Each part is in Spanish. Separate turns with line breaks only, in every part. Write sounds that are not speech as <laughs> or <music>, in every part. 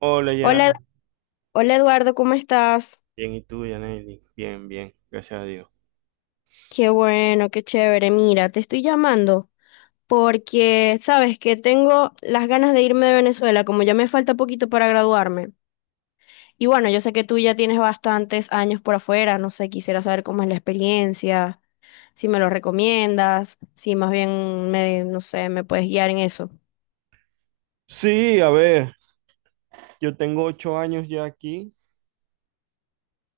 Hola,
Hola,
ya.
Hola Eduardo, ¿cómo estás?
Bien, ¿y tú, Yaneli? Bien, bien, gracias a Dios.
Qué bueno, qué chévere. Mira, te estoy llamando porque sabes que tengo las ganas de irme de Venezuela, como ya me falta poquito para graduarme. Y bueno, yo sé que tú ya tienes bastantes años por afuera, no sé, quisiera saber cómo es la experiencia, si me lo recomiendas, si más bien me, no sé, me puedes guiar en eso.
Sí, a ver, yo tengo 8 años ya aquí.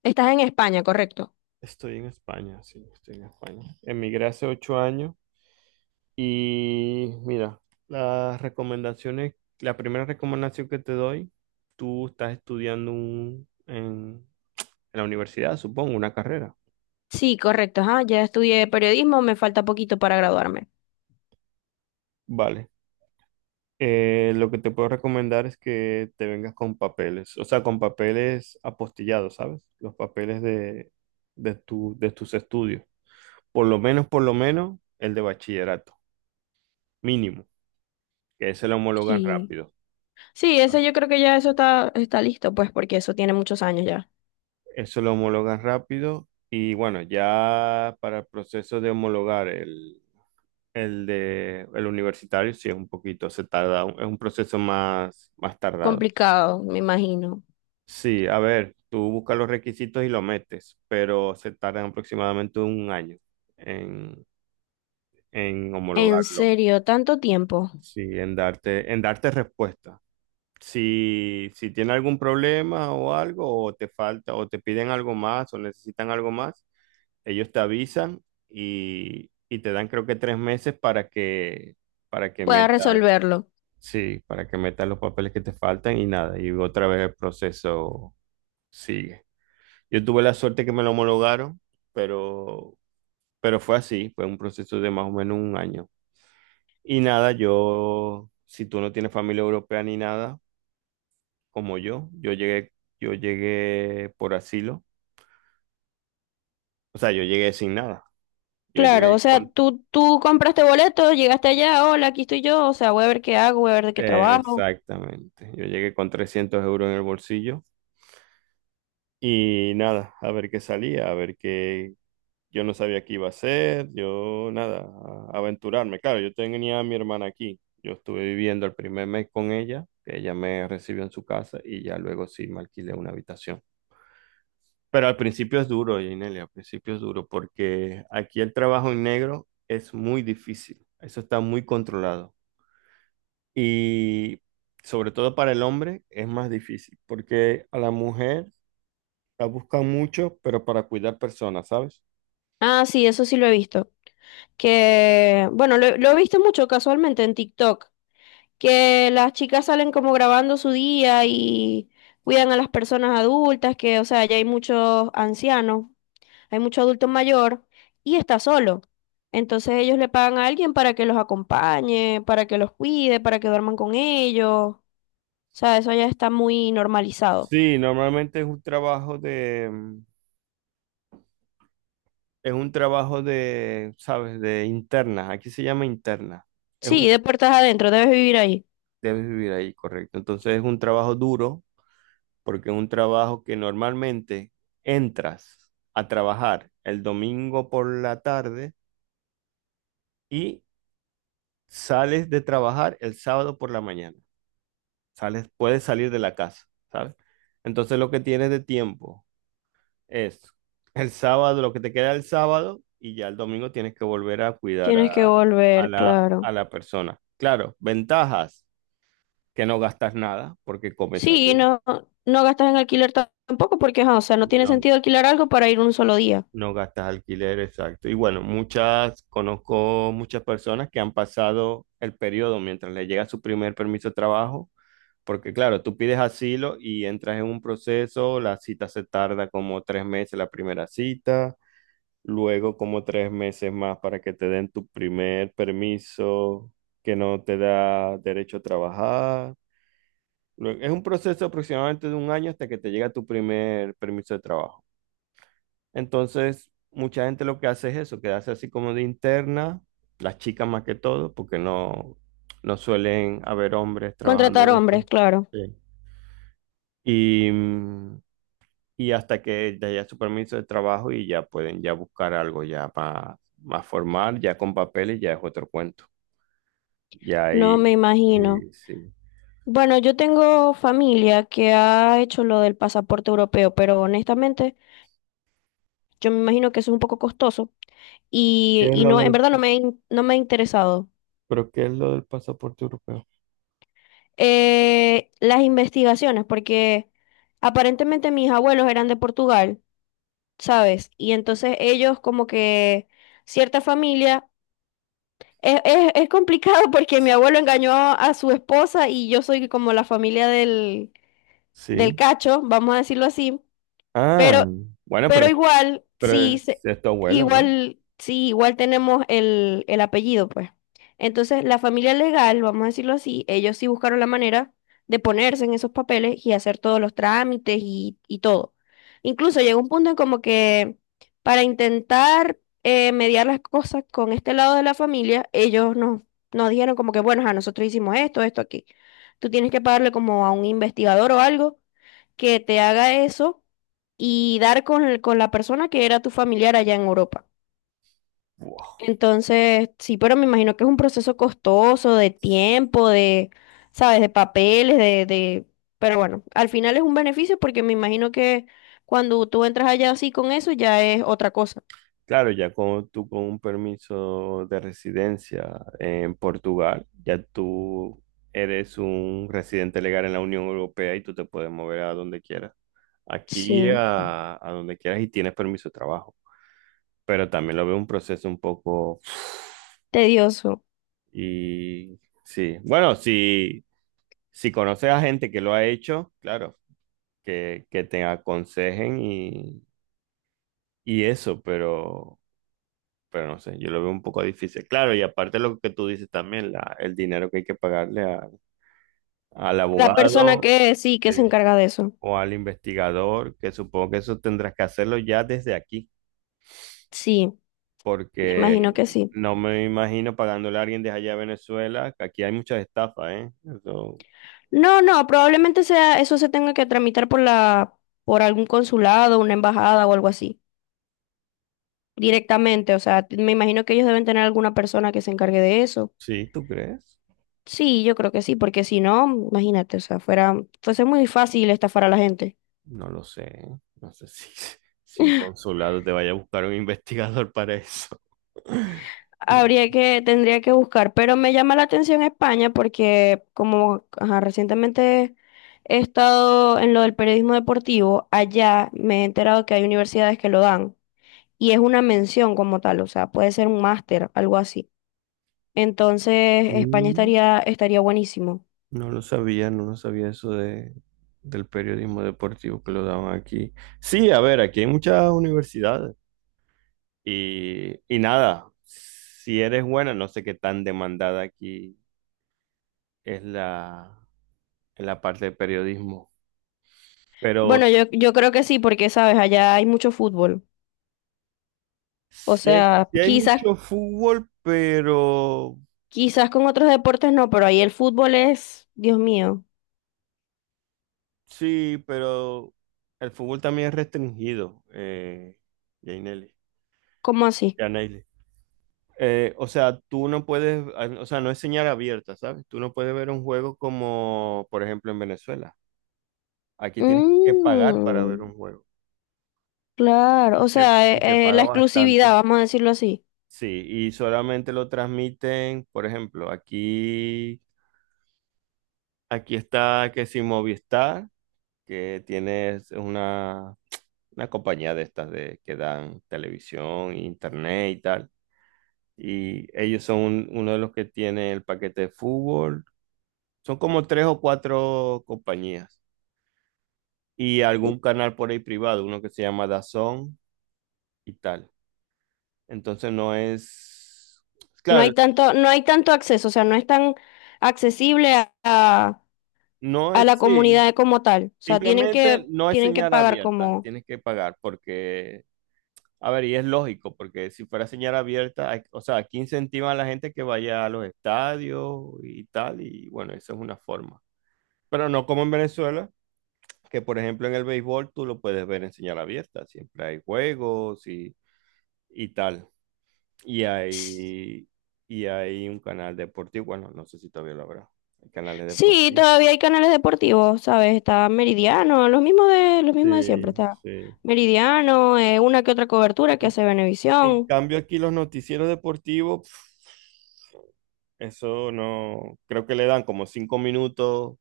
¿Estás en España, correcto?
Estoy en España, sí, estoy en España. Emigré hace 8 años y mira, las recomendaciones, la primera recomendación que te doy, tú estás estudiando en la universidad, supongo, una carrera.
Sí, correcto, ajá, ya estudié periodismo, me falta poquito para graduarme.
Vale, lo que te puedo recomendar es que te vengas con papeles, o sea, con papeles apostillados, ¿sabes? Los papeles de tus estudios. Por lo menos, el de bachillerato, mínimo, que ese lo homologan
Sí.
rápido.
Sí, ese yo creo que ya eso está, está listo, pues, porque eso tiene muchos años ya.
Eso lo homologan rápido y bueno, ya para el proceso de homologar el universitario, sí es un poquito, se tarda, es un proceso más tardado.
Complicado, me imagino.
Sí, a ver, tú buscas los requisitos y lo metes, pero se tardan aproximadamente un año en, en
En
homologarlo.
serio, tanto tiempo.
Sí, en darte respuesta. Si tiene algún problema o algo, o te falta, o te piden algo más, o necesitan algo más, ellos te avisan y te dan creo que 3 meses para que
Pueda
metas,
resolverlo.
sí, para que metas los papeles que te faltan y nada, y otra vez el proceso sigue. Yo tuve la suerte que me lo homologaron, pero, pero fue así, fue un proceso de más o menos un año. Y nada, yo, si tú no tienes familia europea ni nada, como yo, yo llegué por asilo, o sea, yo llegué sin nada. Yo
Claro, o
llegué
sea,
con,
tú compraste boleto, llegaste allá, hola, aquí estoy yo, o sea, voy a ver qué hago, voy a ver de qué trabajo.
exactamente, yo llegué con 300 euros en el bolsillo y nada, a ver qué salía, a ver qué, yo no sabía qué iba a hacer, yo nada, aventurarme. Claro, yo tenía a mi hermana aquí. Yo estuve viviendo el primer mes con ella, que ella me recibió en su casa y ya luego sí me alquilé una habitación. Pero al principio es duro, Ginelia, al principio es duro porque aquí el trabajo en negro es muy difícil. Eso está muy controlado. Y sobre todo para el hombre es más difícil porque a la mujer la buscan mucho, pero para cuidar personas, ¿sabes?
Ah, sí, eso sí lo he visto. Que, bueno, lo he visto mucho casualmente en TikTok, que las chicas salen como grabando su día y cuidan a las personas adultas, que, o sea, ya hay muchos ancianos, hay mucho adulto mayor y está solo. Entonces ellos le pagan a alguien para que los acompañe, para que los cuide, para que duerman con ellos. O sea, eso ya está muy normalizado.
Sí, normalmente es un trabajo de, es un trabajo de, ¿sabes? De interna. Aquí se llama interna. Es
Sí,
un,
de puertas adentro, debes vivir ahí.
debes vivir ahí, correcto. Entonces es un trabajo duro porque es un trabajo que normalmente entras a trabajar el domingo por la tarde y sales de trabajar el sábado por la mañana. Sales, puedes salir de la casa, ¿sabes? Entonces lo que tienes de tiempo. Eso. El sábado, lo que te queda el sábado, y ya el domingo tienes que volver a cuidar
Tienes que
a, a
volver,
la,
claro.
a la persona. Claro, ventajas, que no gastas nada porque comes allí.
Sí, no, no gastas en alquiler tampoco porque, ajá, o sea, no tiene
No,
sentido alquilar algo para ir un solo día.
no gastas alquiler, exacto. Y bueno, conozco muchas personas que han pasado el periodo mientras le llega su primer permiso de trabajo, porque claro, tú pides asilo y entras en un proceso, la cita se tarda como 3 meses la primera cita. Luego como 3 meses más para que te den tu primer permiso que no te da derecho a trabajar. Es un proceso aproximadamente de un año hasta que te llega tu primer permiso de trabajo. Entonces, mucha gente lo que hace es eso, quedarse así como de interna, las chicas más que todo, porque no, no suelen haber hombres trabajando
Contratar
de
hombres,
esto.
claro.
Sí. Y, mm, y hasta que te haya su permiso de trabajo y ya pueden ya buscar algo ya más, más formal, ya con papeles, ya es otro cuento. Ya
No
ahí,
me imagino.
sí, sí.
Bueno, yo tengo familia que ha hecho lo del pasaporte europeo, pero honestamente yo me imagino que eso es un poco costoso
¿Qué es
y
lo
no, en
del,
verdad no me, no me ha interesado.
pero qué es lo del pasaporte europeo?
Las investigaciones, porque aparentemente mis abuelos eran de Portugal, ¿sabes? Y entonces ellos como que cierta familia... Es complicado <laughs> porque mi abuelo engañó a su esposa y yo soy como la familia del, del
Sí.
cacho, vamos a decirlo así,
Ah,
pero
bueno,
Pero
pero,
igual,
pero
sí,
es tu abuelo, ¿no?
igual, sí, igual tenemos el apellido, pues. Entonces, la familia legal, vamos a decirlo así, ellos sí buscaron la manera de ponerse en esos papeles y hacer todos los trámites y todo. Incluso llegó un punto en como que para intentar mediar las cosas con este lado de la familia, ellos nos, nos dijeron como que, bueno, a nosotros hicimos esto, esto aquí. Tú tienes que pagarle como a un investigador o algo que te haga eso y dar con la persona que era tu familiar allá en Europa.
Wow.
Entonces, sí, pero me imagino que es un proceso costoso de tiempo, de, ¿sabes? De papeles, de... Pero bueno, al final es un beneficio porque me imagino que cuando tú entras allá así con eso ya es otra cosa.
Claro, tú con un permiso de residencia en Portugal, ya tú eres un residente legal en la Unión Europea y tú te puedes mover a donde quieras. Aquí
Sí,
a donde quieras y tienes permiso de trabajo. Pero también lo veo un proceso un poco...
tedioso.
Y sí, bueno, si conoces a gente que lo ha hecho, claro, que te aconsejen y eso, pero no sé, yo lo veo un poco difícil. Claro, y aparte lo que tú dices también, el dinero que hay que pagarle al
La persona
abogado,
que sí, que se
eh,
encarga de eso.
o al investigador, que supongo que eso tendrás que hacerlo ya desde aquí.
Sí, me
Porque
imagino que sí.
no me imagino pagándole a alguien de allá de Venezuela, que aquí hay muchas estafas, ¿eh? Eso,
No, no, probablemente sea eso se tenga que tramitar por la, por algún consulado, una embajada o algo así. Directamente, o sea, me imagino que ellos deben tener alguna persona que se encargue de eso.
sí, ¿tú crees?
Sí, yo creo que sí, porque si no, imagínate, o sea, fuera, fuese muy fácil estafar a la gente.
No lo sé, no sé si, <laughs> si un
<laughs>
consulado te vaya a buscar un investigador para eso. <laughs> No,
Habría que, tendría que buscar, pero me llama la atención España porque como ajá, recientemente he estado en lo del periodismo deportivo, allá me he enterado que hay universidades que lo dan y es una mención como tal, o sea, puede ser un máster, algo así. Entonces, España
Mm,
estaría, estaría buenísimo.
no lo sabía, no lo sabía eso del periodismo deportivo que lo daban aquí. Sí, a ver, aquí hay muchas universidades y nada, si eres buena, no sé qué tan demandada aquí es la en la parte de periodismo. Pero
Bueno, yo creo que sí, porque sabes, allá hay mucho fútbol. O sea,
sí hay
quizás,
mucho fútbol, pero
quizás con otros deportes no, pero ahí el fútbol es, Dios mío,
sí, pero el fútbol también es restringido, Yaneli-
¿cómo así?
Yaneli. O sea, tú no puedes, o sea, no es señal abierta, ¿sabes? Tú no puedes ver un juego como, por ejemplo, en Venezuela. Aquí tienes que pagar para ver
Mm,
un juego. Y
claro, o
se,
sea,
y se paga
la exclusividad,
bastante.
vamos a decirlo así.
Sí, y solamente lo transmiten, por ejemplo, aquí, está que si Movistar que tienes una compañía de estas que dan televisión, internet y tal. Y ellos son uno de los que tiene el paquete de fútbol. Son como tres o cuatro compañías. Y algún canal por ahí privado, uno que se llama DAZN y tal. Entonces no es...
No
Claro,
hay tanto, no hay tanto acceso, o sea, no es tan accesible a,
no
a
es.
la
Sí.
comunidad como tal. O sea,
Simplemente no es
tienen que
señal
pagar
abierta.
como
Tienes que pagar porque, a ver, y es lógico, porque si fuera señal abierta, o sea, aquí incentivan a la gente que vaya a los estadios y tal, y bueno, esa es una forma. Pero no como en Venezuela, que por ejemplo en el béisbol tú lo puedes ver en señal abierta, siempre hay juegos y tal. Y hay, y hay un canal deportivo, bueno, no sé si todavía lo habrá, hay canales
sí,
deportivos.
todavía hay canales deportivos, ¿sabes? Está Meridiano, los mismos de siempre.
Sí,
Está
sí.
Meridiano, una que otra cobertura que
En,
hace
en
Venevisión.
cambio aquí los noticieros deportivos... Eso no, creo que le dan como 5 minutos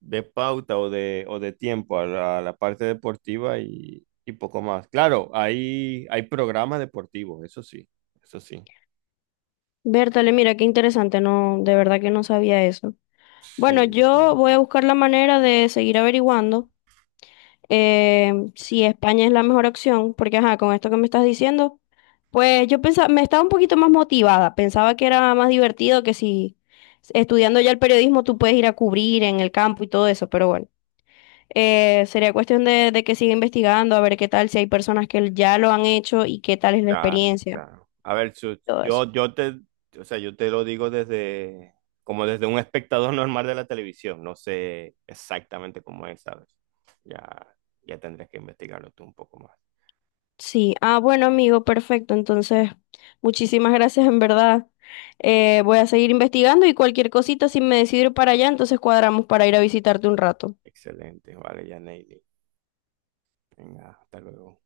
de pauta o de tiempo a la parte deportiva y poco más. Claro, hay programas deportivos, eso sí, eso sí.
Bertale, mira, qué interesante, no, de verdad que no sabía eso. Bueno,
Sí,
yo
sí.
voy a buscar la manera de seguir averiguando, si España es la mejor opción, porque ajá, con esto que me estás diciendo, pues yo pensaba, me estaba un poquito más motivada, pensaba que era más divertido que si estudiando ya el periodismo tú puedes ir a cubrir en el campo y todo eso, pero bueno. Sería cuestión de que siga investigando, a ver qué tal, si hay personas que ya lo han hecho y qué tal es la
Claro,
experiencia
claro. A ver,
y
Chus,
todo eso.
o sea, yo te lo digo desde, como desde un espectador <laughs> normal de la televisión, no sé exactamente cómo es, ¿sabes? Ya, ya tendrás que investigarlo tú un poco más.
Sí, ah, bueno, amigo, perfecto. Entonces, muchísimas gracias, en verdad. Voy a seguir investigando y cualquier cosita, si me decido ir para allá, entonces cuadramos para ir a visitarte un rato.
Excelente, vale, ya, Neily. Venga, hasta luego.